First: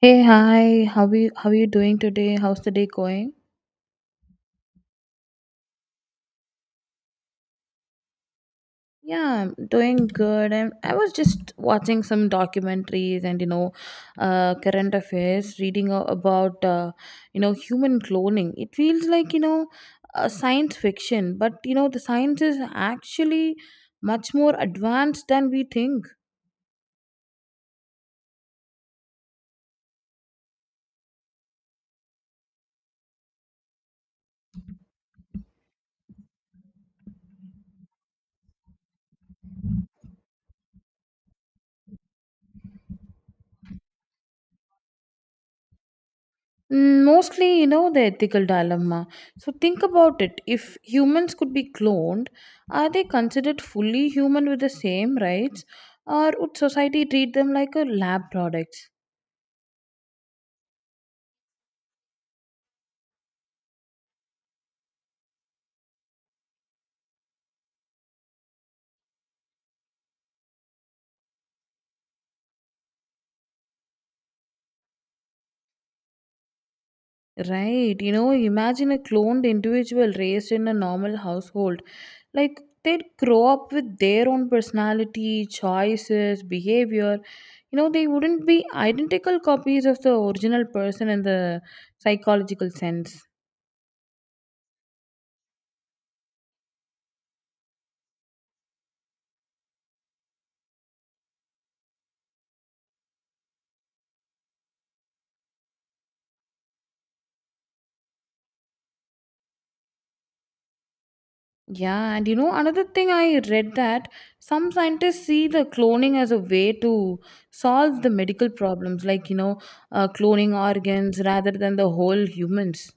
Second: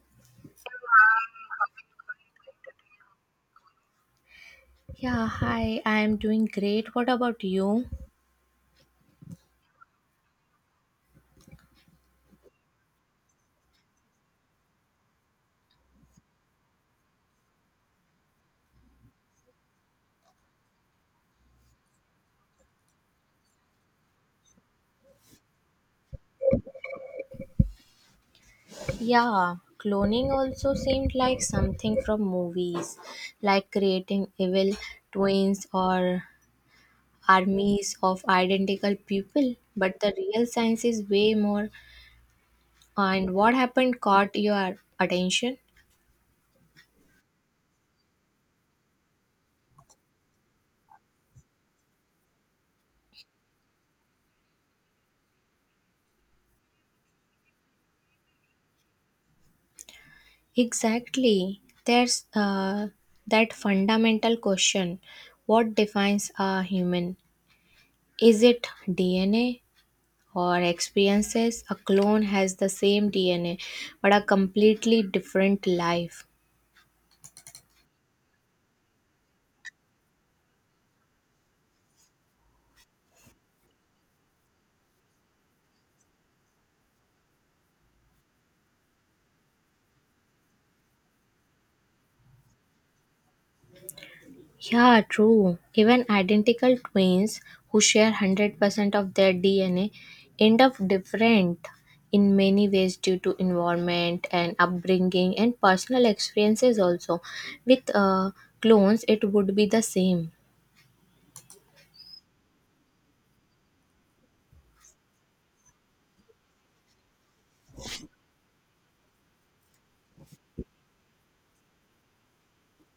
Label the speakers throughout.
Speaker 1: Hey, hi. How are you doing today? How's the day going?
Speaker 2: Yeah, hi, I'm doing great. What about you?
Speaker 1: Yeah, I'm doing good. And I was just watching some documentaries and current affairs, reading about human cloning. It feels like science fiction, but the science is actually much more advanced than we think.
Speaker 2: Yeah, cloning also seemed like something from movies, like creating evil twins or armies of identical people. But the real science is way more. And what happened caught your attention?
Speaker 1: Mostly, you know, the ethical dilemma. So think about it. If humans could be cloned, are they considered fully human with the same rights, or would society treat them like a lab product?
Speaker 2: Exactly. There's that fundamental question, what defines a human? Is it DNA? Or experiences? A clone has the same DNA but a completely different life.
Speaker 1: Right. Imagine a cloned individual raised in a normal household. Like they'd grow up with their own personality, choices, behavior. You know, they wouldn't be identical copies of the original person in the psychological sense.
Speaker 2: Yeah, true. Even identical twins who share 100% of their DNA end up different in many ways due to environment and upbringing and personal experiences also. With clones, it would be the same.
Speaker 1: Yeah, and you know, another thing I read that some scientists see the cloning as a way to solve the medical problems, like, cloning organs rather than the whole humans.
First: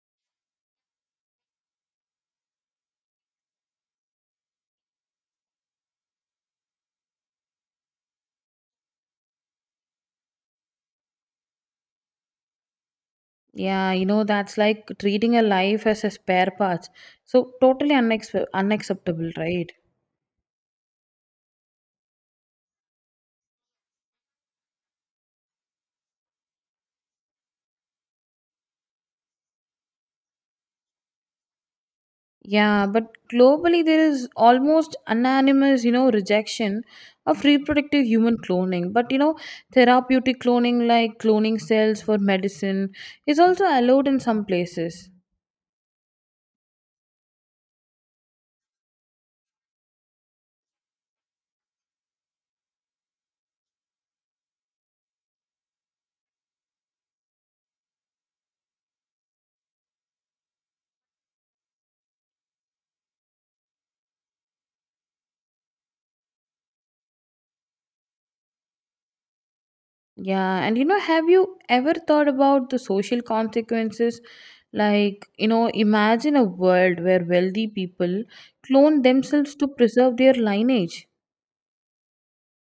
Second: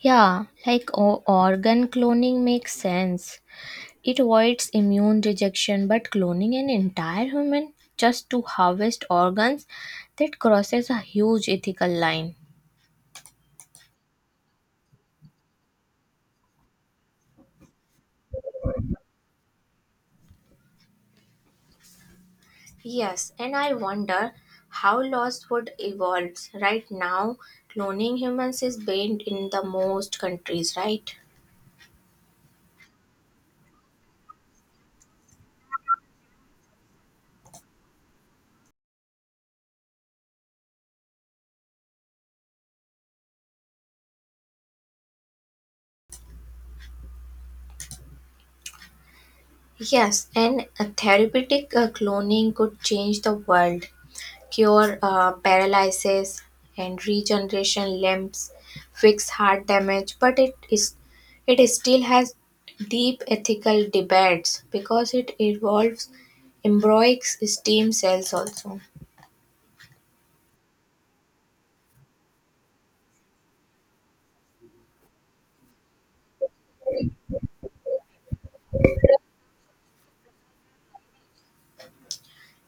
Speaker 2: Yeah, like organ cloning makes sense. It avoids immune rejection, but cloning an entire human just to harvest organs, that crosses a huge ethical line.
Speaker 1: Yeah, you know, that's like treating a life as a spare part. So, totally unacceptable, right?
Speaker 2: Yes, and I wonder how laws would evolve. Right now, cloning humans is banned in the most countries, right?
Speaker 1: Yeah, but globally there is almost unanimous, you know, rejection of reproductive human cloning. But you know, therapeutic cloning like cloning cells for medicine is also allowed in some places.
Speaker 2: Yes, and a therapeutic cloning could change the world. Cure paralysis and regeneration limbs, fix heart damage, but it still has deep ethical debates because it involves embryonic stem cells also.
Speaker 1: Yeah, and you know, have you ever thought about the social consequences? Like, you know, imagine a world where wealthy people clone themselves to preserve their lineage.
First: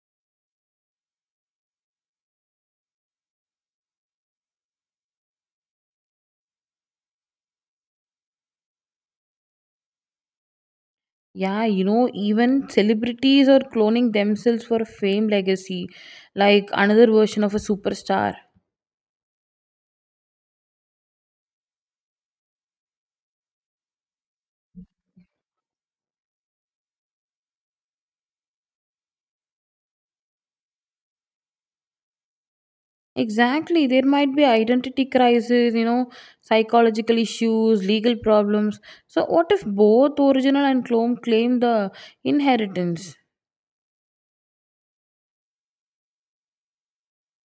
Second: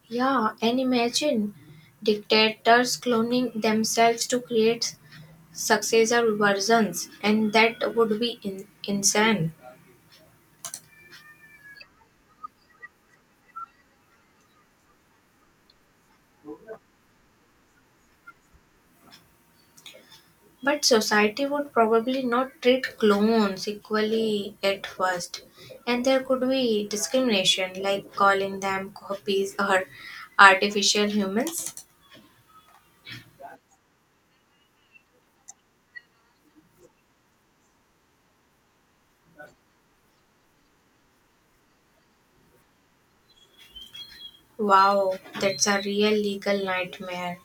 Speaker 2: Yeah, and imagine dictators cloning themselves to create successor versions, and that would be insane.
Speaker 1: Yeah, you know, even celebrities are cloning themselves for fame legacy, like another version of a superstar.
Speaker 2: But society would probably not treat clones equally at first, and there could be discrimination, like calling them copies or artificial humans.
Speaker 1: Exactly, there might be identity crisis, you know, psychological issues, legal problems. So, what if both original and clone claim the inheritance?
Speaker 2: Wow, that's a real legal nightmare.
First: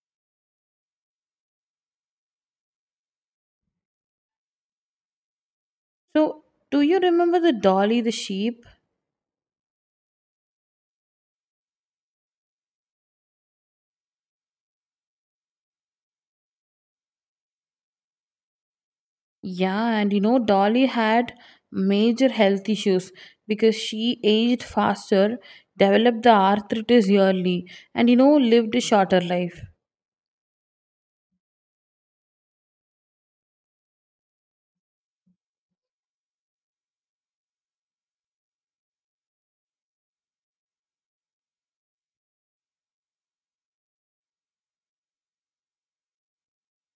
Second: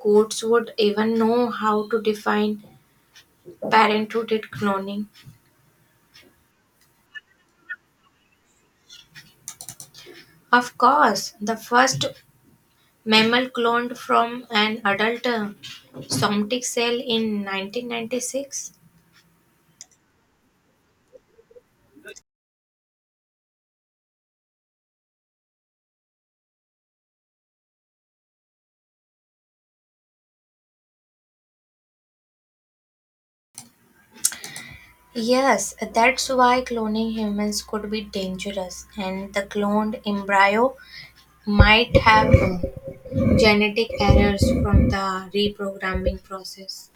Speaker 2: Courts would even know how to define parenthood at cloning.
Speaker 1: So, do you remember the Dolly the sheep?
Speaker 2: Of course, the first mammal cloned from an adult somatic cell in 1996.
Speaker 1: Yeah, and you know, Dolly had major health issues because she aged faster, developed the arthritis early, and you know, lived a shorter life.
Speaker 2: Yes, that's why cloning humans could be dangerous, and the cloned embryo might have genetic errors from the reprogramming process.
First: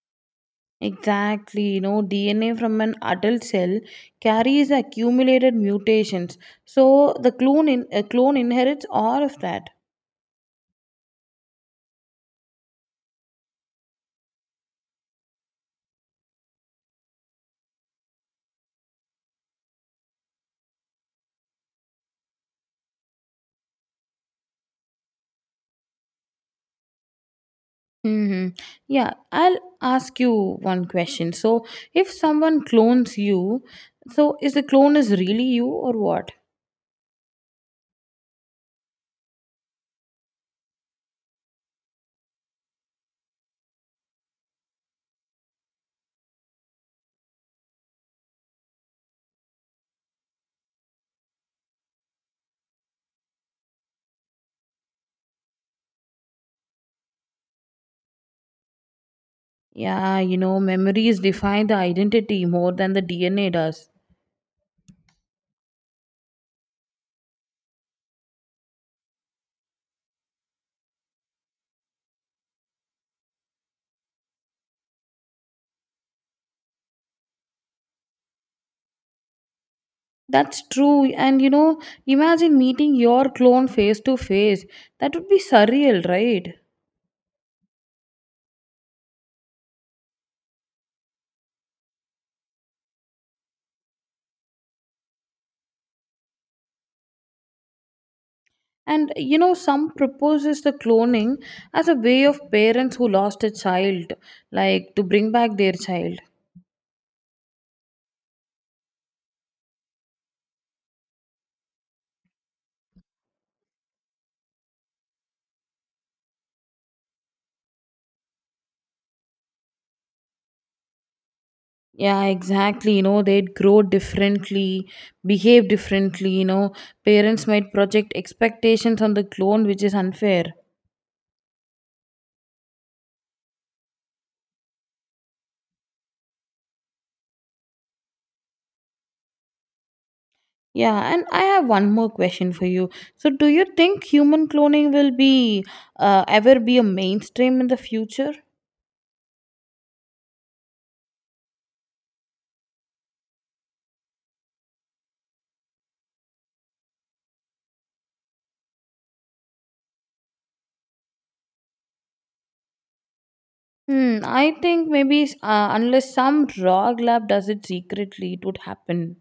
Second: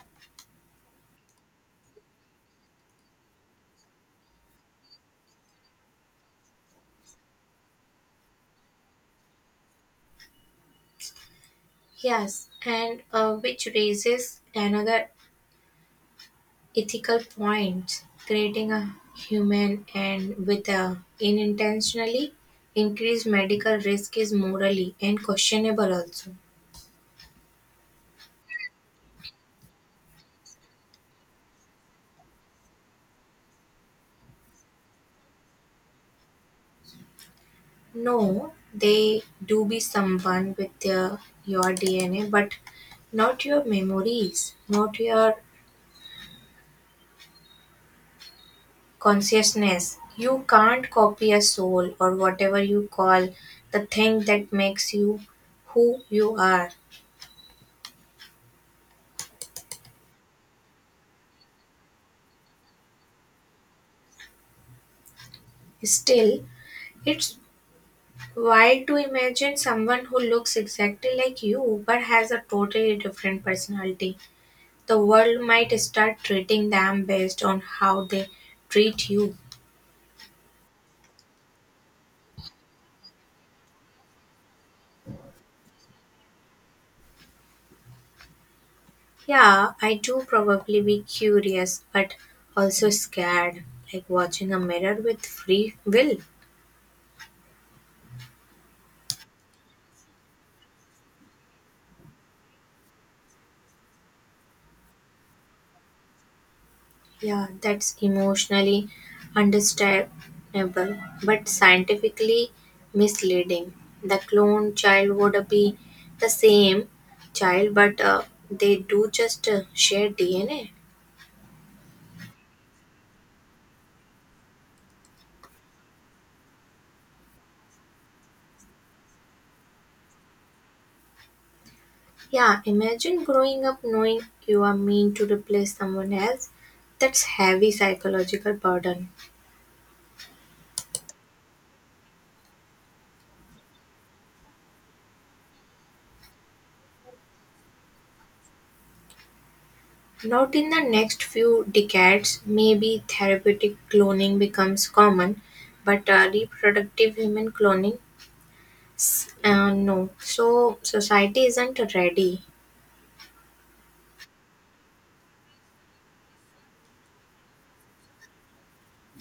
Speaker 1: Exactly, you know, DNA from an adult cell carries accumulated mutations, so a clone inherits all of that.
Speaker 2: Yes, and which raises another ethical point, creating a human and with a unintentionally increased medical risk is morally and questionable also.
Speaker 1: Hmm. Yeah, I'll ask you one question. So, if someone clones you, so is the clone is really you or what?
Speaker 2: No, they do be someone with your DNA, but not your memories, not your consciousness. You can't copy a soul or whatever you call the thing that makes you who you are.
Speaker 1: Yeah, you know, memories define the identity more than the DNA does.
Speaker 2: Still, it's wild to imagine someone who looks exactly like you but has a totally different personality. The world might start treating them based on how they treat you.
Speaker 1: That's true. And you know, imagine meeting your clone face to face. That would be surreal, right?
Speaker 2: Yeah, I do probably be curious, but also scared, like watching a mirror with free will.
Speaker 1: And you know, some proposes the cloning as a way of parents who lost a child, like to bring back their child.
Speaker 2: Yeah, that's emotionally understandable, but scientifically misleading. The clone child would be the same child, but they do just share DNA.
Speaker 1: Yeah, exactly. They'd grow differently, behave differently. You know, parents might project expectations on the clone, which is unfair.
Speaker 2: Yeah, imagine growing up knowing you are meant to replace someone else. That's heavy psychological burden.
Speaker 1: Yeah, and I have one more question for you. So, do you think human cloning will be ever be a mainstream in the future?
Speaker 2: Not in the next few decades, maybe therapeutic cloning becomes common, but reproductive human cloning, no. So, society isn't ready.
Speaker 1: I think maybe unless some rogue lab does it secretly, it would happen.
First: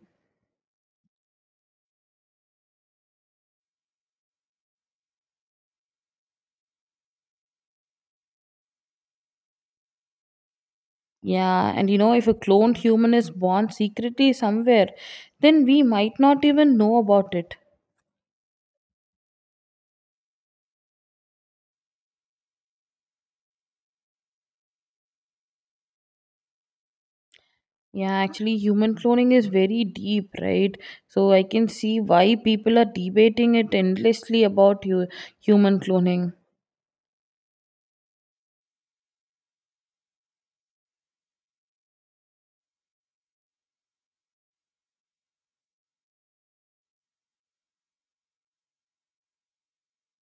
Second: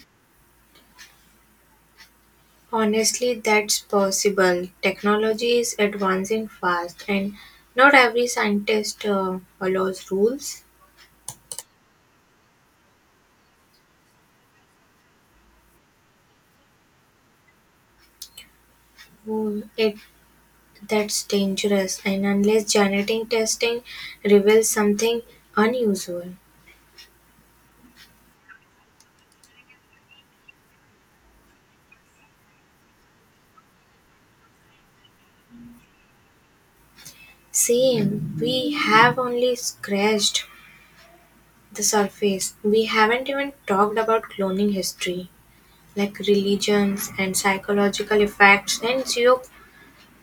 Speaker 2: Honestly, that's possible. Technology is advancing fast, and not every scientist follows rules.
Speaker 1: Yeah, and you know, if a cloned human is born secretly somewhere, then we might not even know about it.
Speaker 2: Oh, It that's dangerous, and unless genetic testing reveals something unusual,
Speaker 1: Yeah, actually, human cloning is very deep, right? So I can see why people are debating it endlessly about you human cloning.
Speaker 2: same, we have only scratched the surface. We haven't even talked about cloning history, like religions and psychological effects and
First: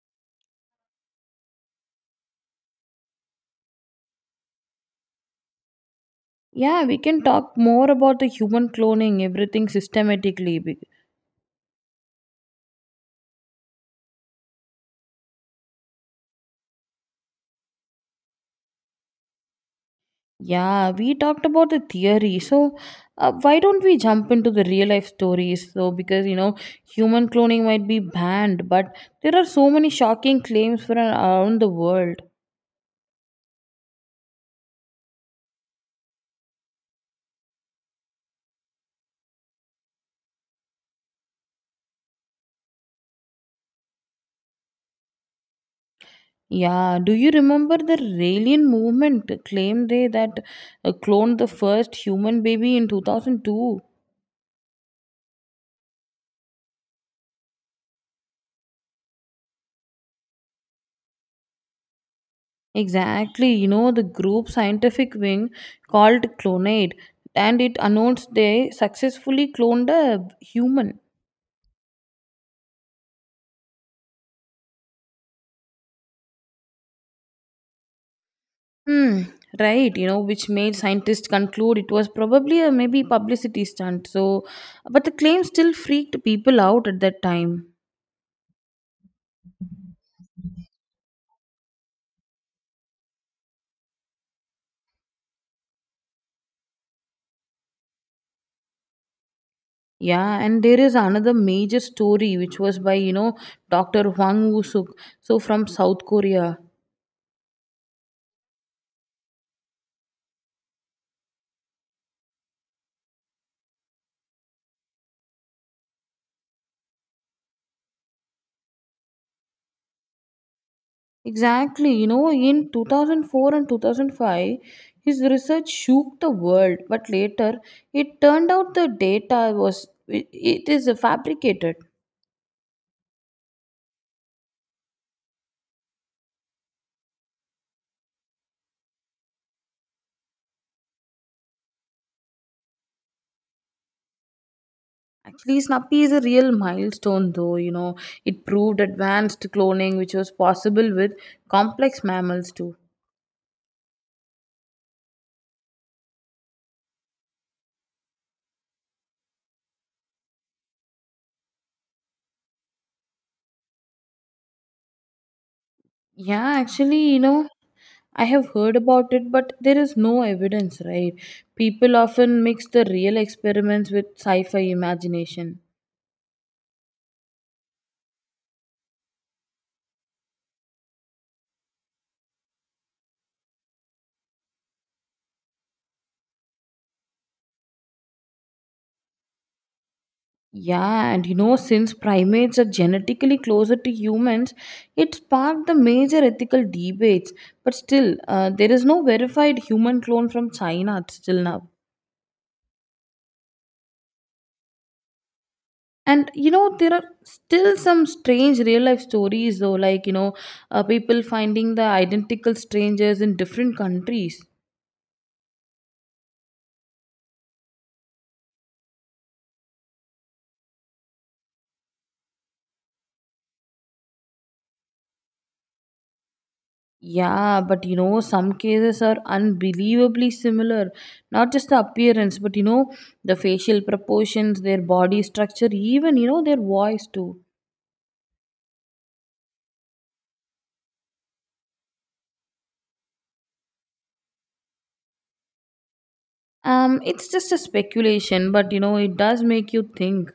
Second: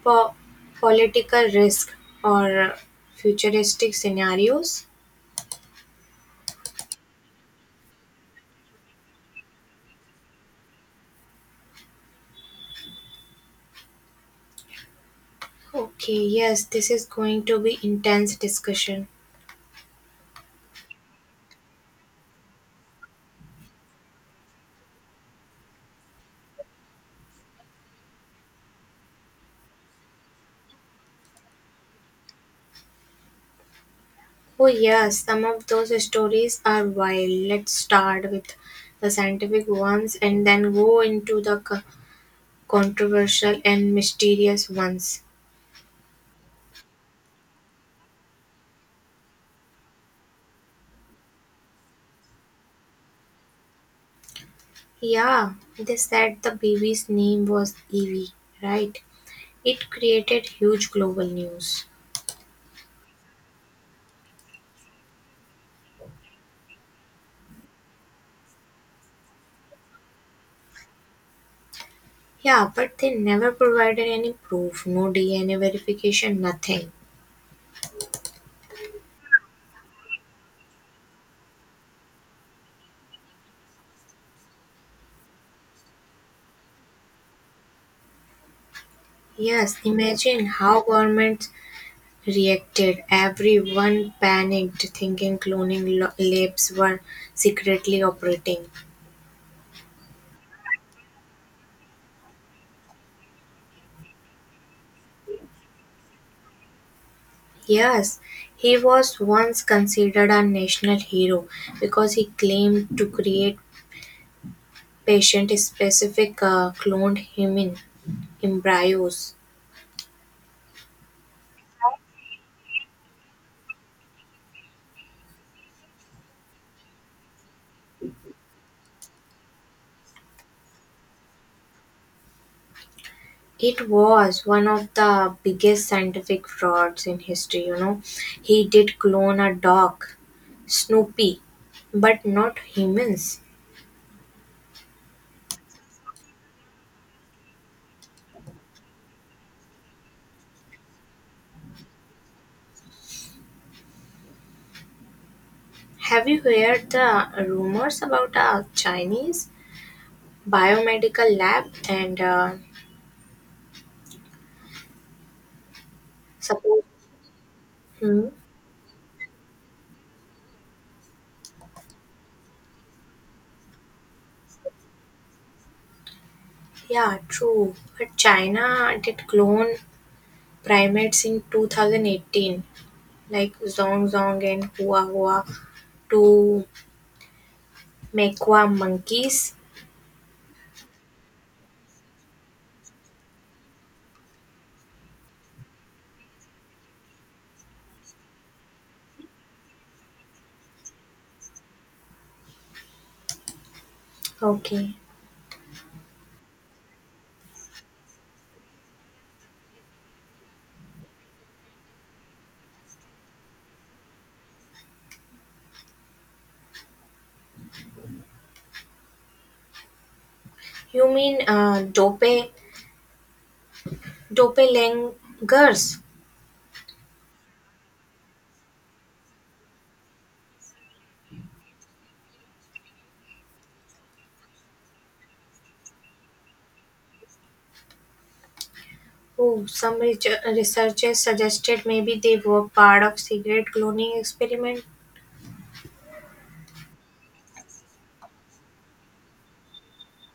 Speaker 2: geopolitical risk or futuristic scenarios.
Speaker 1: Yeah, we can talk more about the human cloning, everything systematically.
Speaker 2: Okay, yes, this is going to be intense discussion.
Speaker 1: Yeah, we talked about the theory. So, why don't we jump into the real life stories? So, because you know, human cloning might be banned, but there are so many shocking claims from around the world.
Speaker 2: Oh yes, some of those stories are wild. Let's start with the scientific ones and then go into the controversial and mysterious ones.
Speaker 1: Yeah, do you remember the Raelian movement claim they that cloned the first human baby in 2002?
Speaker 2: Yeah, they said the baby's name was Evie, right? It created huge global news.
Speaker 1: Exactly, you know, the group scientific wing called Clonade and it announced they successfully cloned a human.
Speaker 2: Yeah, but they never provided any proof, no DNA verification, nothing.
Speaker 1: Hmm. Right, you know, which made scientists conclude it was probably a maybe publicity stunt. So, but the claim still freaked people out at that time.
Speaker 2: Yes, imagine how governments reacted. Everyone panicked, thinking cloning labs were secretly operating.
Speaker 1: Yeah, and there is another major story which was by, you know, Dr. Hwang Woo Suk, so from South Korea.
Speaker 2: Yes, he was once considered a national hero because he claimed to create patient-specific cloned human embryos.
Speaker 1: Exactly. You know, in 2004 and 2005, his research shook the world, but later it turned out the data was it, it is fabricated.
Speaker 2: It was one of the biggest scientific frauds in history, you know. He did clone a dog, Snoopy, but not humans.
Speaker 1: Actually, Snappy is a real milestone, though. You know, it proved advanced cloning, which was possible with complex mammals too.
Speaker 2: Have you heard the rumors about a Chinese biomedical lab and
Speaker 1: Yeah,
Speaker 2: suppose?
Speaker 1: actually, you know, I
Speaker 2: Hmm?
Speaker 1: have heard about it, but there is no evidence, right? People often mix the real experiments with sci fi imagination.
Speaker 2: Yeah, true. But China did clone primates in 2018, like Zong Zong and Hua Hua, to Mekwa monkeys.
Speaker 1: Yeah, and you know, since primates are genetically closer to humans, it sparked the major ethical debates. But still, there is no verified human clone from China till now.
Speaker 2: Okay.
Speaker 1: And you know, there are still some strange real life stories, though, like people finding the identical strangers in different countries.
Speaker 2: You mean doppelangers?
Speaker 1: Yeah, but you know, some cases are unbelievably similar. Not just the appearance, but you know, the facial proportions, their body structure, even you know, their voice too.
Speaker 2: Oh, some researchers suggested maybe they were part of cigarette cloning experiment.
Speaker 1: It's just a speculation, but you know, it does make you think.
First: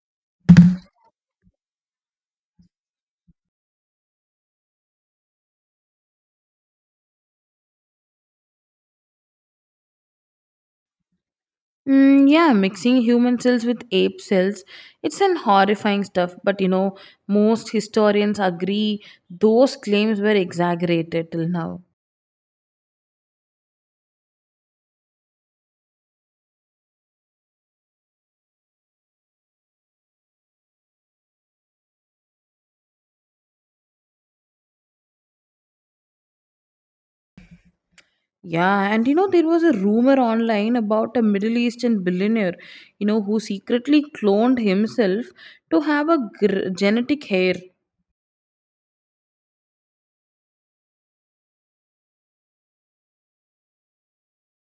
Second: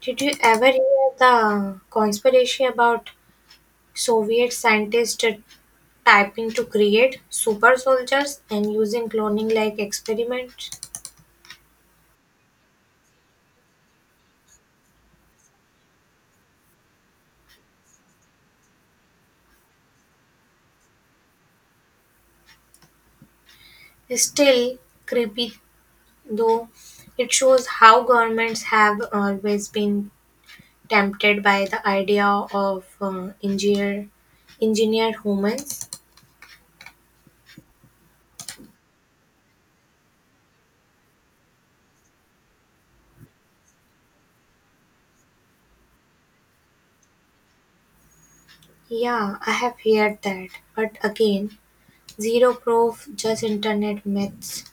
Speaker 2: Did you ever hear the conspiracy about Soviet scientists typing to create super soldiers and using cloning like experiments?
Speaker 1: Mm, yeah, mixing human cells with ape cells, it's an horrifying stuff, but you know, most historians agree those claims were exaggerated till now.
Speaker 2: Still creepy, though it shows how governments have always been tempted by the idea of engineered humans.
Speaker 1: Yeah, and you know, there was a rumor online about a Middle Eastern billionaire, you know, who secretly cloned himself to have a genetic hair.
Speaker 2: Yeah, I have heard that, but again, zero proof, just internet myths.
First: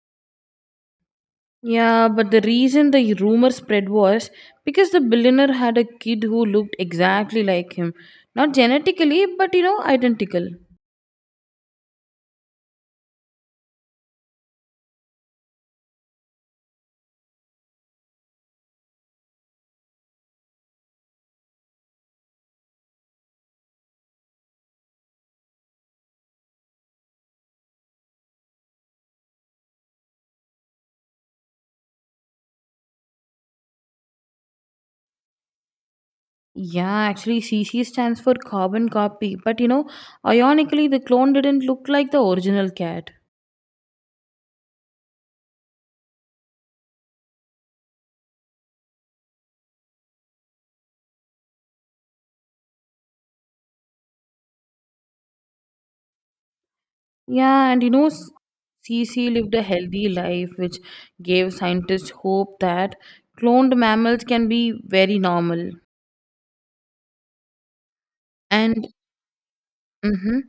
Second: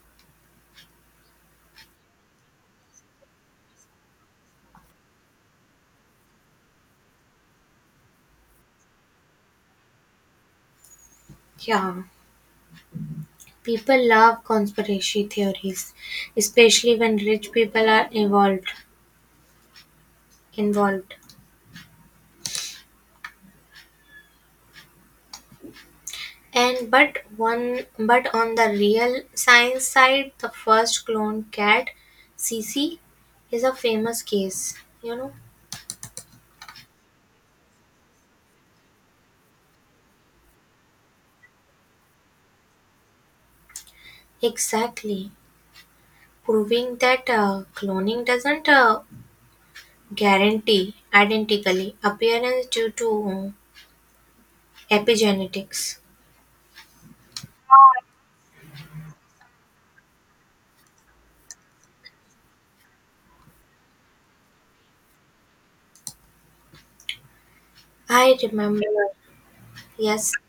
Speaker 1: Yeah, but the reason the rumor spread was because the billionaire had a kid who looked exactly like him. Not genetically, but you know, identical.
Speaker 2: Yeah, people love conspiracy theories, especially when rich people are involved. And but one, but on the real science side, the first cloned cat, Cece, is a famous case. You know
Speaker 1: Yeah, actually, CC stands for carbon copy, but you know, ironically, the clone didn't look like the original cat.
Speaker 2: exactly, proving that cloning doesn't guarantee identically appearance due to epigenetics.
Speaker 1: Yeah, and you know, CC lived a healthy life, which gave scientists hope that cloned mammals can be very normal.
Speaker 2: I remember,
Speaker 1: And
Speaker 2: yes,
Speaker 1: hmm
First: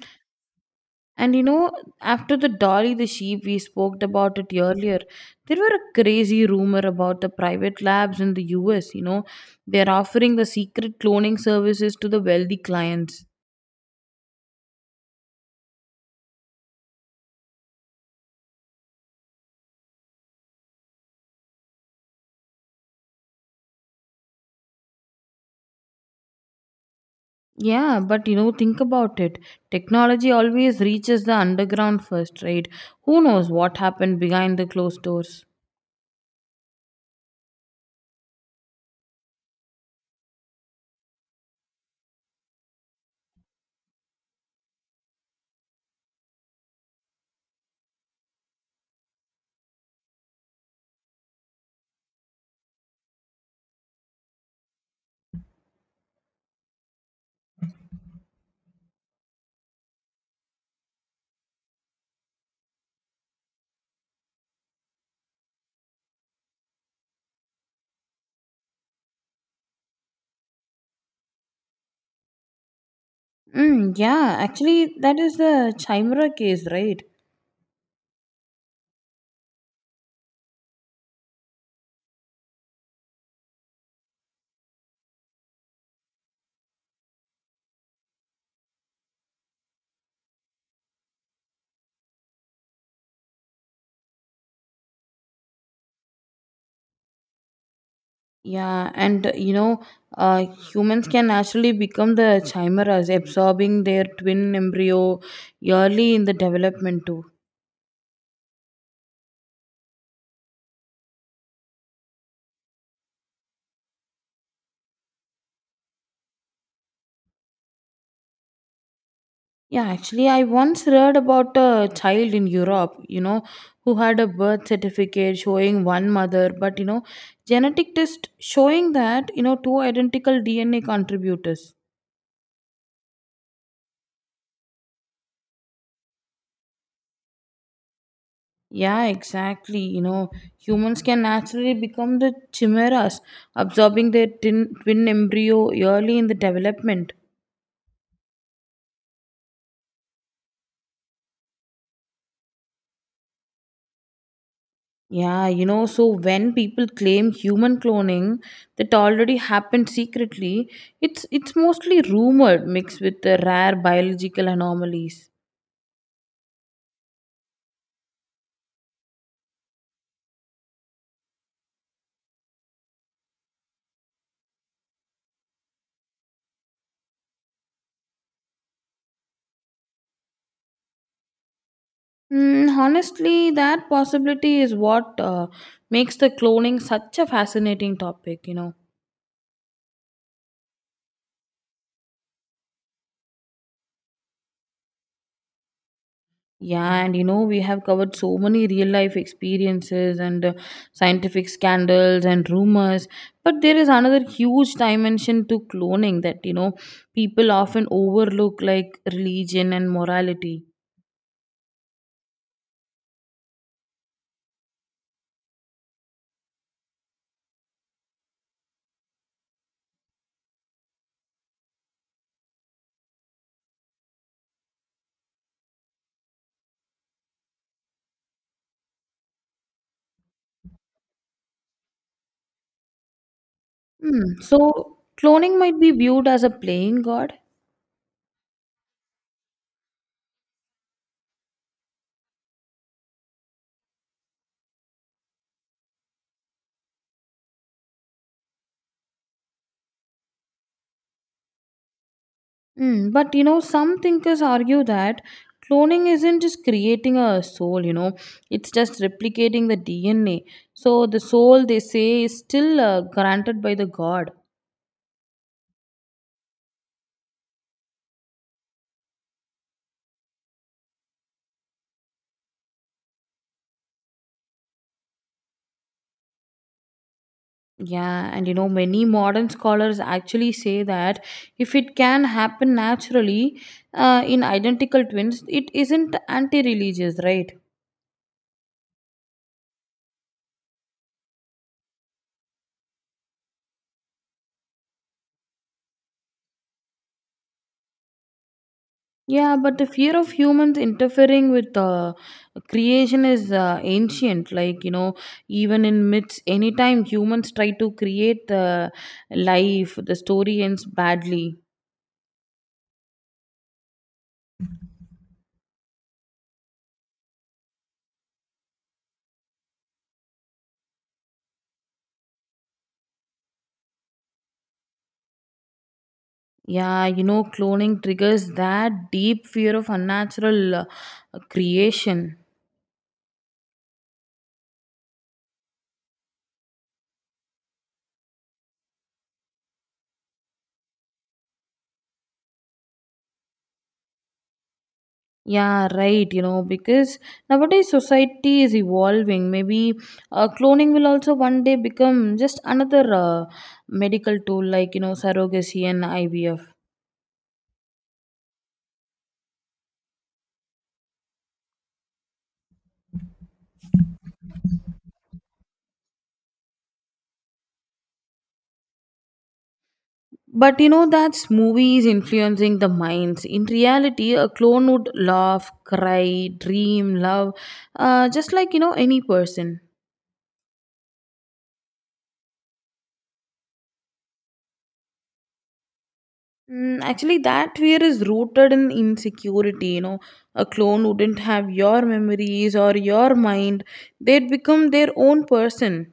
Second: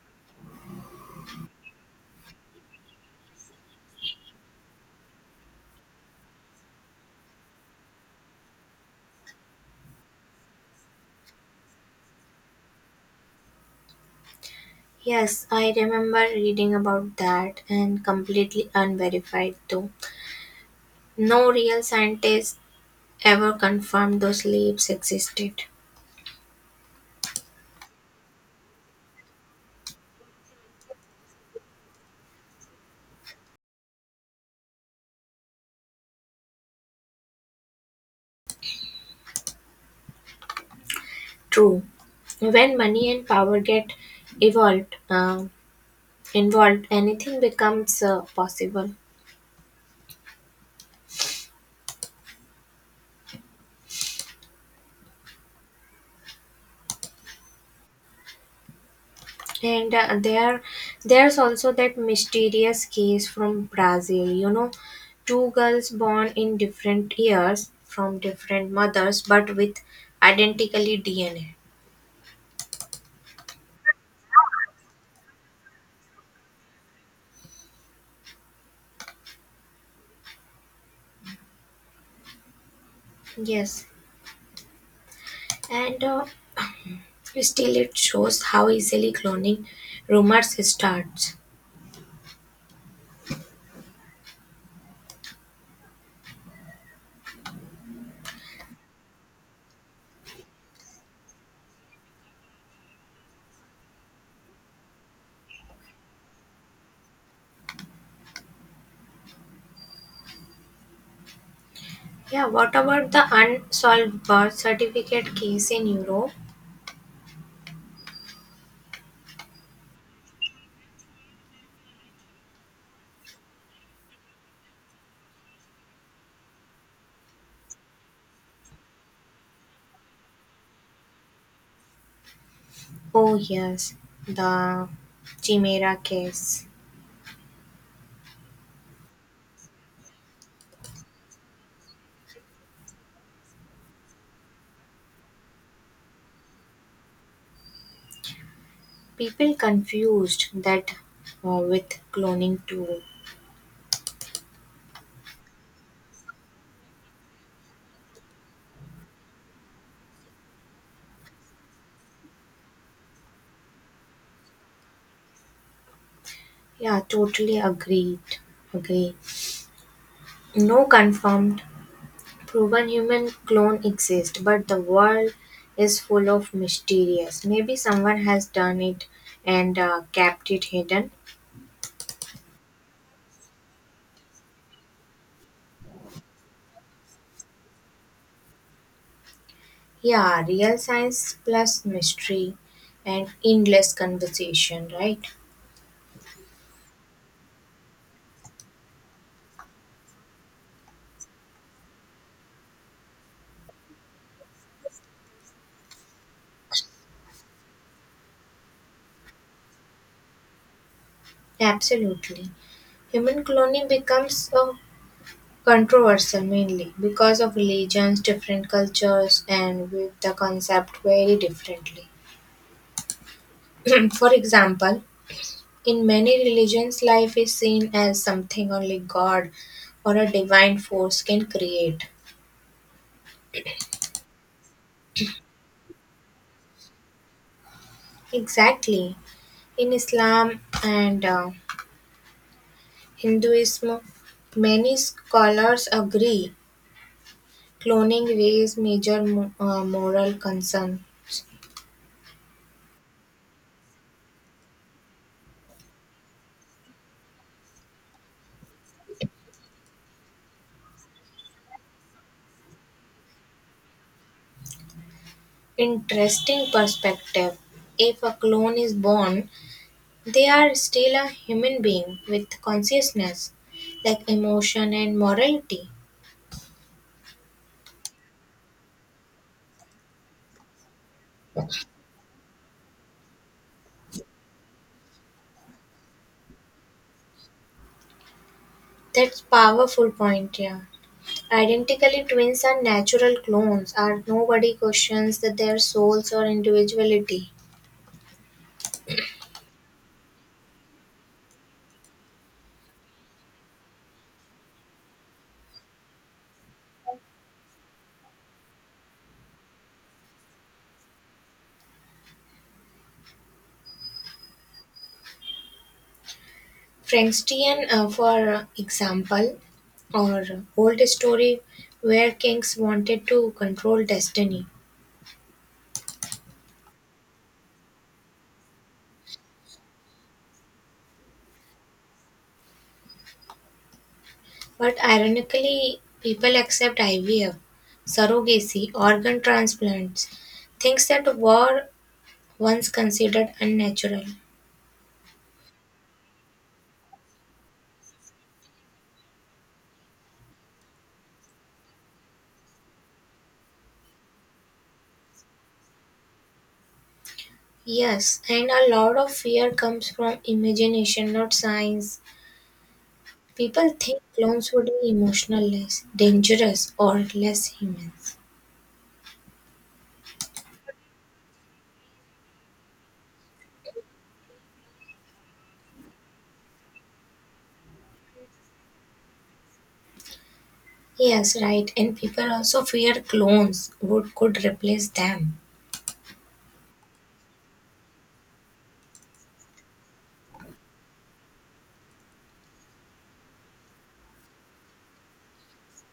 Speaker 1: and you know, after the Dolly the sheep, we spoke about it earlier. There were a crazy rumor about the private labs in the US. You know, they're offering the secret cloning services to the wealthy clients.
Speaker 2: yes, I remember reading about that, and completely unverified though. No real scientist ever confirmed those leaps existed.
Speaker 1: Yeah, but you know, think about it. Technology always reaches the underground first, right? Who knows what happened behind the closed doors?
Speaker 2: True. When money and power get evolved, involved, anything becomes possible. And there's also that mysterious case from Brazil. You know, two girls born in different years from different mothers, but with identically DNA.
Speaker 1: Mm, yeah, actually, that is the Chimera case, right?
Speaker 2: Yes, and still it shows how easily cloning rumors starts.
Speaker 1: Yeah, and uh, humans can naturally become the chimeras, absorbing their twin embryo early in the development, too.
Speaker 2: Yeah, what about the unsolved birth certificate case in Europe?
Speaker 1: Yeah, actually, I once read about a child in Europe, you know, who had a birth certificate showing one mother, but you know, genetic test showing that, you know, two identical DNA contributors.
Speaker 2: Oh, yes, the Chimera case.
Speaker 1: Yeah, exactly. You know, humans can naturally become the chimeras, absorbing their twin embryo early in the development.
Speaker 2: People confused that with cloning too.
Speaker 1: Yeah, you know, so when people claim human cloning that already happened secretly, it's mostly rumored mixed with the rare biological anomalies.
Speaker 2: Yeah, totally agreed. Agree. No confirmed proven human clone exists, but the world is full of mysterious. Maybe someone has done it and kept it hidden.
Speaker 1: Honestly, that possibility is what makes the cloning such a fascinating topic, you know.
Speaker 2: Yeah, real science plus mystery and endless conversation, right?
Speaker 1: Yeah, and you know, we have covered so many real life experiences and scientific scandals and rumors, but there is another huge dimension to cloning that you know people often overlook, like religion and morality.
Speaker 2: Absolutely. Human cloning becomes a controversial mainly because of religions, different cultures, and with the concept very differently. For example, in many religions, life is seen as something only God or a divine force can create.
Speaker 1: Hmm. So, cloning might be viewed as a playing god.
Speaker 2: Exactly. In Islam and Hinduism, many scholars agree cloning raised major moral concern.
Speaker 1: Hmm. But you know, some thinkers argue that cloning isn't just creating a soul, you know, it's just replicating the DNA. So, the soul they say is still granted by the god.
Speaker 2: Interesting perspective. If a clone is born, they are still a human being with consciousness, like emotion and morality.
Speaker 1: Yeah, and you know, many modern scholars actually say that if it can happen naturally in identical twins, it isn't anti religious, right?
Speaker 2: That's powerful point, yeah. Identically twins are natural clones, are nobody questions that their souls or individuality.
Speaker 1: Yeah, but the fear of humans interfering with creation is ancient. Like, you know, even in myths, anytime humans try to create life, the story ends badly.
Speaker 2: Frankenstein, for example, or old story where kings wanted to control destiny.
Speaker 1: Yeah, you know, cloning triggers that deep fear of unnatural creation.
Speaker 2: But ironically, people accept IVF, surrogacy, organ transplants, things that were once considered unnatural.
Speaker 1: Yeah, right. You know, because nowadays society is evolving. Maybe cloning will also one day become just another medical tool like, you know, surrogacy and IVF.
Speaker 2: Yes, and a lot of fear comes from imagination, not science. People think clones would be emotionless, dangerous, or less humans.
Speaker 1: But you know, that's movies influencing the minds. In reality, a clone would laugh, cry, dream, love, just like, you know, any person.
Speaker 2: Yes, right. And people also fear clones would could replace them.
Speaker 1: Actually, that fear is rooted in insecurity. You know, a clone wouldn't have your memories or your mind, they'd become their own person.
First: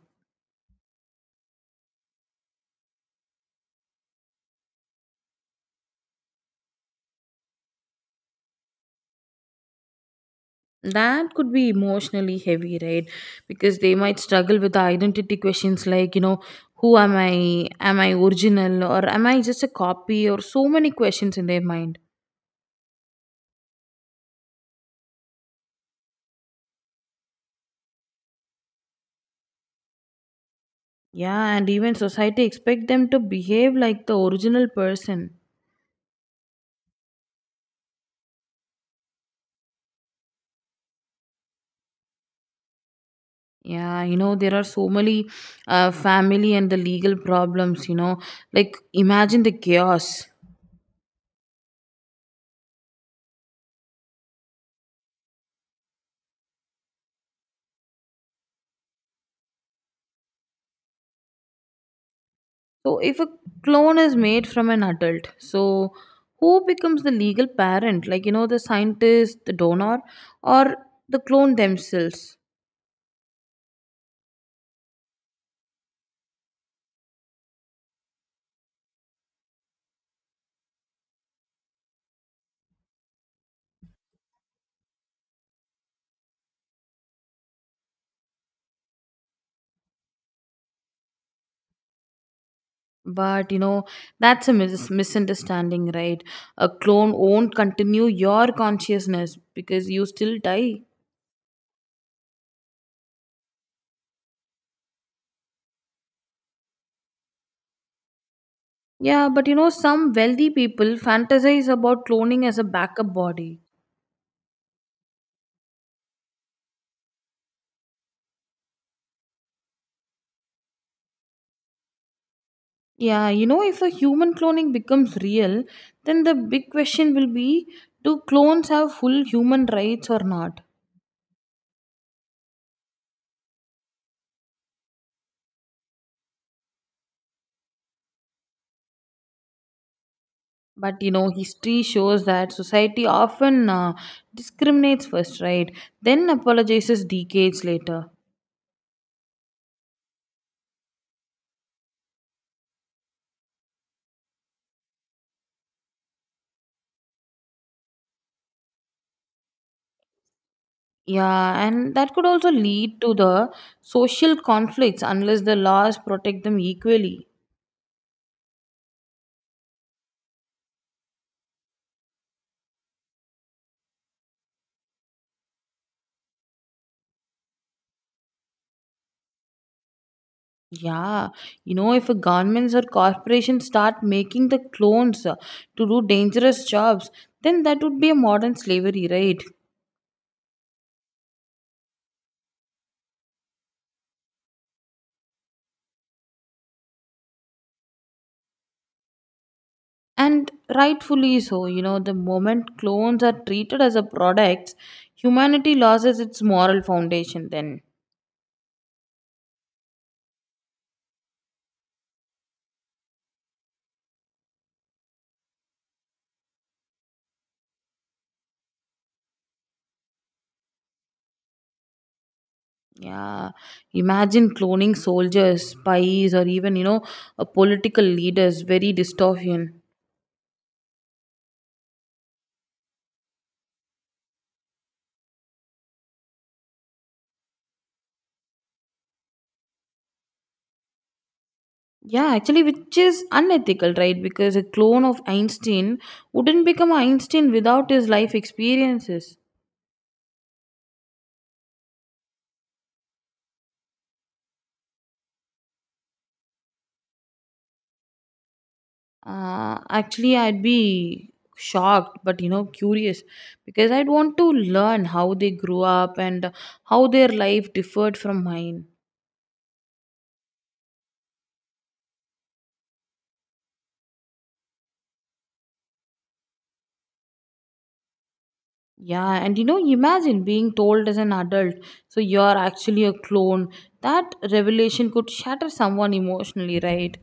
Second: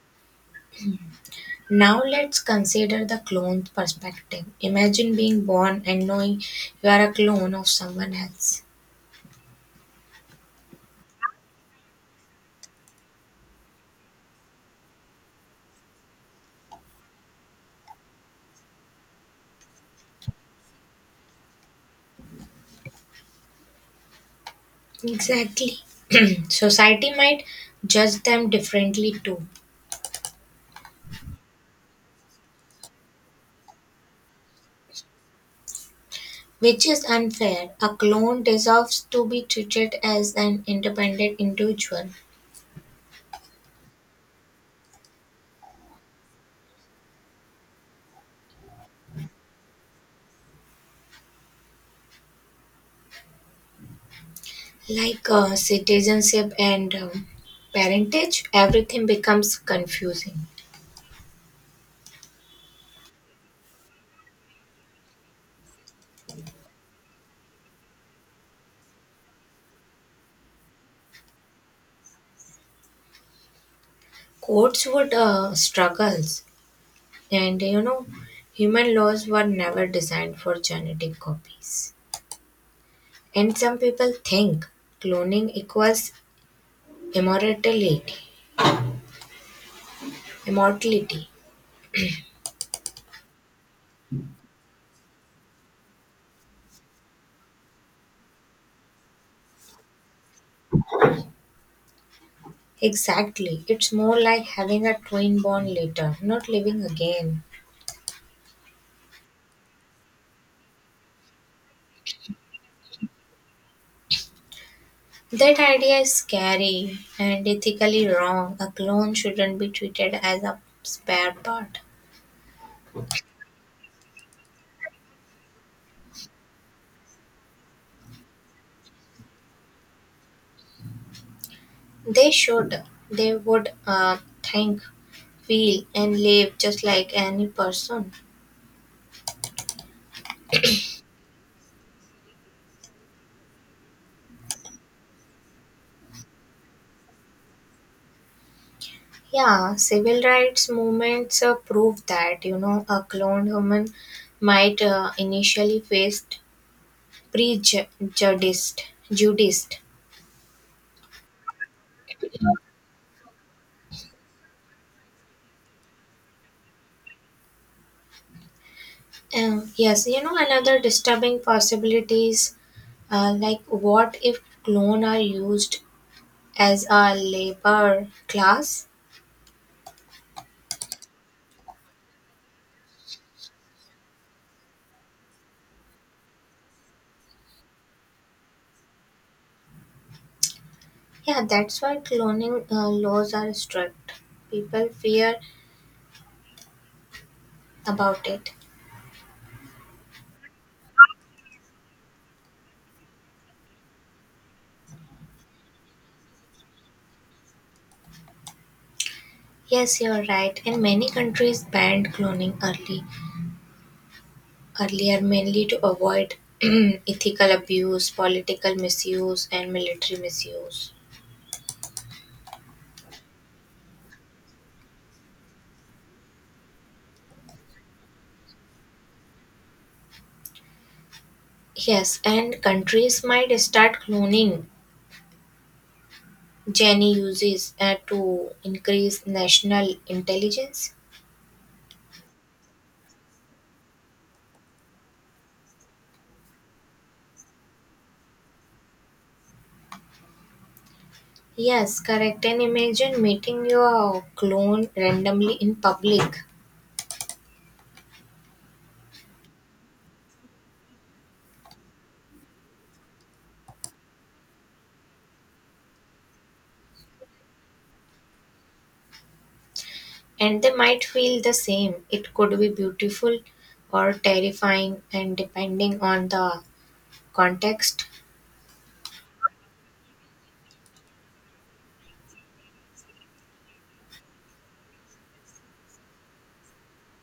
Speaker 2: Now let's consider the clone perspective. Imagine being born and knowing you are a clone of someone else.
Speaker 1: That could be emotionally heavy, right? Because they might struggle with identity questions like, you know, who am I? Am I original? Or am I just a copy? Or so many questions in their mind.
Speaker 2: Exactly. Society might judge them differently too,
Speaker 1: Yeah, and even society expect them to behave like the original person.
Speaker 2: which is unfair. A clone deserves to be treated as an independent individual.
Speaker 1: Yeah, you know, there are so many family and the legal problems, you know. Like, imagine the chaos.
Speaker 2: Like citizenship and parentage, everything becomes confusing.
Speaker 1: So, if a clone is made from an adult, so who becomes the legal parent? Like, you know, the scientist, the donor, or the clone themselves?
Speaker 2: Courts would struggles, and you know, human laws were never designed for genetic copies, and some people think cloning equals immortality immortality.
Speaker 1: But, you know, that's a misunderstanding, right? A clone won't continue your consciousness because you still die.
Speaker 2: Exactly, it's more like having a twin born later, not living again.
Speaker 1: Yeah, but you know, some wealthy people fantasize about cloning as a backup body.
Speaker 2: That idea is scary and ethically wrong, a clone shouldn't be treated as a spare part.
Speaker 1: Yeah, you know, if a human cloning becomes real, then the big question will be do clones have full human rights or not?
Speaker 2: They should. They would think, feel, and live just like any person.
Speaker 1: But you know, history shows that society often discriminates first, right? Then apologizes decades later.
Speaker 2: Yeah, civil rights movements prove that, you know, a cloned human might initially face prejudice. Judice.
Speaker 1: Yeah, and that could also lead to the social conflicts unless the laws protect them equally.
Speaker 2: Yes, you know, another disturbing possibility is like what if clone are used as a labor class.
Speaker 1: Yeah, you know, if a governments or corporations start making the clones to do dangerous jobs, then that would be a modern slavery, right?
Speaker 2: Yeah, that's why cloning laws are strict. People fear about it.
Speaker 1: And rightfully so, you know, the moment clones are treated as a product, humanity loses its moral foundation then.
Speaker 2: Yes, you're right. And many countries banned cloning early, earlier mainly to avoid ethical abuse, political misuse, and military misuse.
Speaker 1: Yeah, imagine cloning soldiers, spies, or even, political leaders, very dystopian.
Speaker 2: Yes, and countries might start cloning Jenny uses to increase national intelligence.
Speaker 1: Yeah, actually, which is unethical, right? Because a clone of Einstein wouldn't become Einstein without his life experiences.
Speaker 2: Yes, correct. And imagine meeting your clone randomly in public.
Speaker 1: Actually, I'd be shocked, but you know, curious because I'd want to learn how they grew up and how their life differed from mine.
Speaker 2: And they might feel the same. It could be beautiful or terrifying, and depending on the context.
Speaker 1: Yeah, and you know, imagine being told as an adult, so you're actually a clone. That revelation could shatter someone emotionally, right?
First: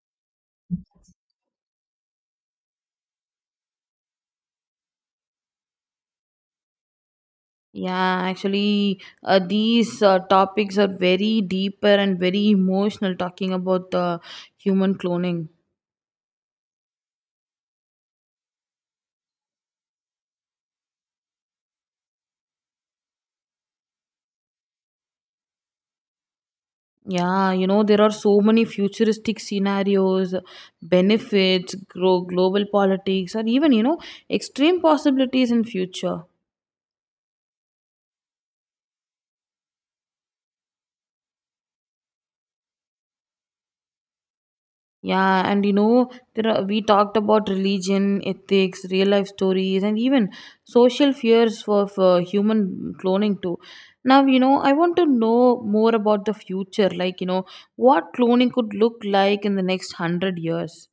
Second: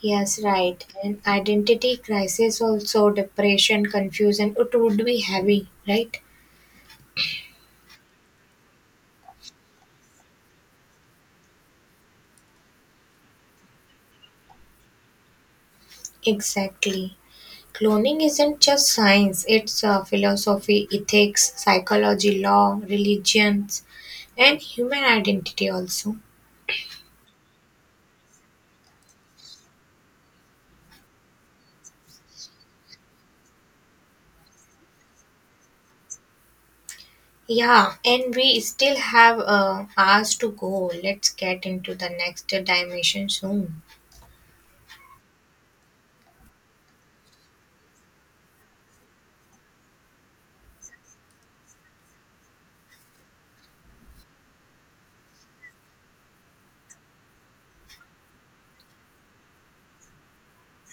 Speaker 2: Yes, right. And identity crisis, also depression, confusion, it would be heavy, right?
Speaker 1: Yeah, actually, these topics are very deeper and very emotional, talking about human cloning.
Speaker 2: Exactly. Cloning isn't just science, it's philosophy, ethics, psychology, law, religions, and human identity also.
Speaker 1: Yeah, you know, there are so many futuristic scenarios, benefits, global politics, or even, you know, extreme possibilities in future.
Speaker 2: Yeah, and we still have hours to go. Let's get into the next dimension soon.
Speaker 1: Yeah, and you know, we talked about religion, ethics, real life stories, and even social fears for human cloning too. Now, you know, I want to know more about the future, like, you know, what cloning could look like in the next hundred years.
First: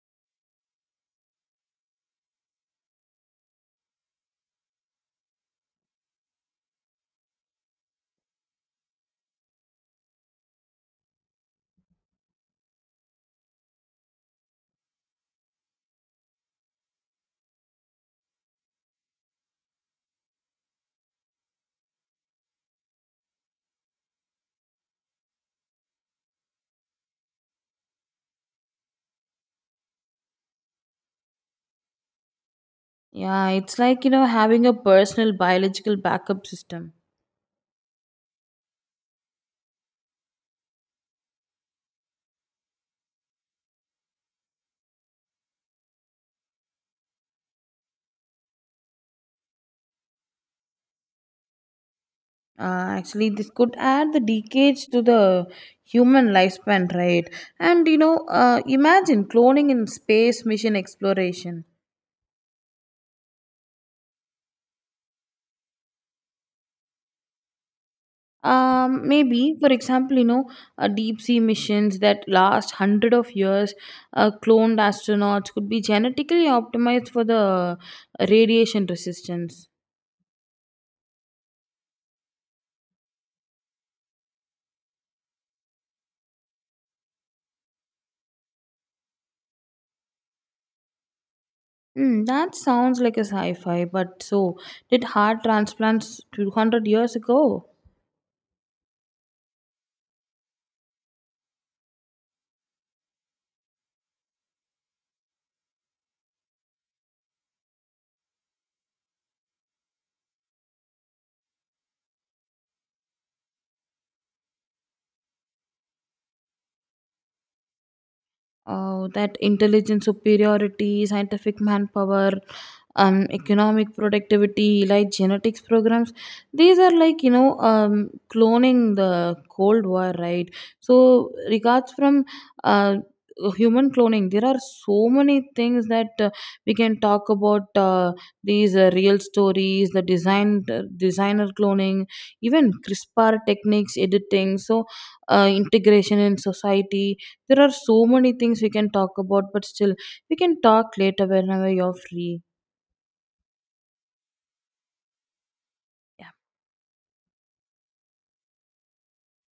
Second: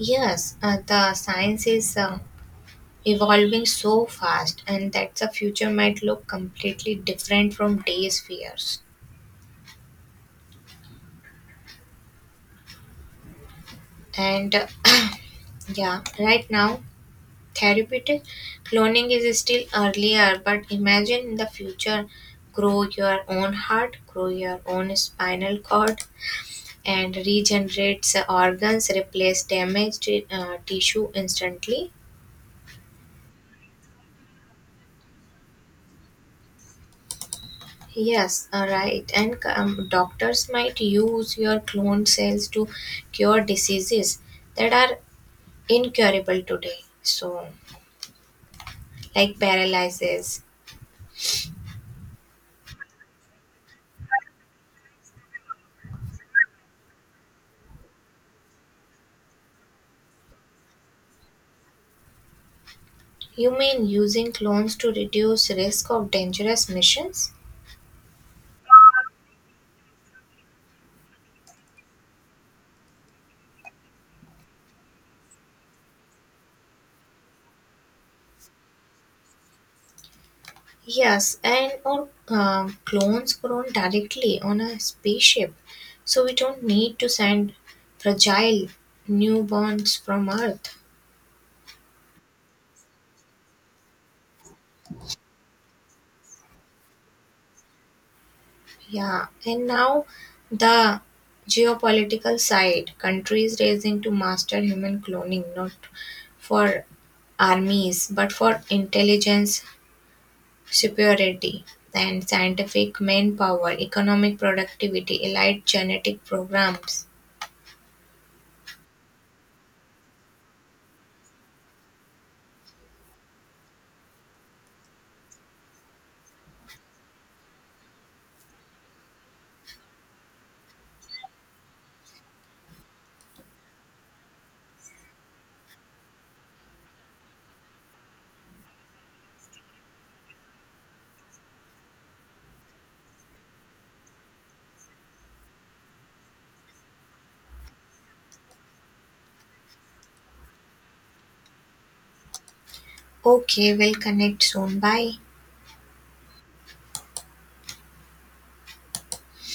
Speaker 2: Yes, the science is evolving so fast, and that the future might look completely different from today's fears. And yeah, right now, therapeutic cloning is still earlier, but imagine in the future, grow your own heart, grow your own spinal cord, and regenerates organs, replace damaged tissue instantly.
Speaker 1: Yeah, it's like, you know, having a personal biological backup system.
Speaker 2: Yes, right. And doctors might use your cloned cells to cure diseases that are incurable today. So, like paralysis.
Speaker 1: Actually, this could add the decades to the human lifespan, right? And, you know, imagine cloning in space mission exploration.
Speaker 2: You mean using clones to reduce risk of dangerous missions?
Speaker 1: Maybe for example you know deep sea missions that last hundred of years cloned astronauts could be genetically optimized for the radiation resistance.
Speaker 2: Yes, and or clones grown directly on a spaceship, so we don't need to send fragile newborns from Earth.
Speaker 1: That sounds like a sci-fi but so did heart transplants 200 years ago.
Speaker 2: Yeah, and now the geopolitical side countries racing to master human cloning, not for armies, but for intelligence, superiority, and scientific manpower, economic productivity, elite genetic programs.
Speaker 1: That intelligence superiority, scientific manpower, economic productivity, like genetics programs, these are like you know cloning the Cold War, right? So regards from uh, human cloning, there are so many things that we can talk about these real stories, the designer cloning, even CRISPR techniques, editing, so integration in society there are so many things we can talk about, but still, we can talk later whenever you're free.
Speaker 2: Okay, we'll connect soon. Bye.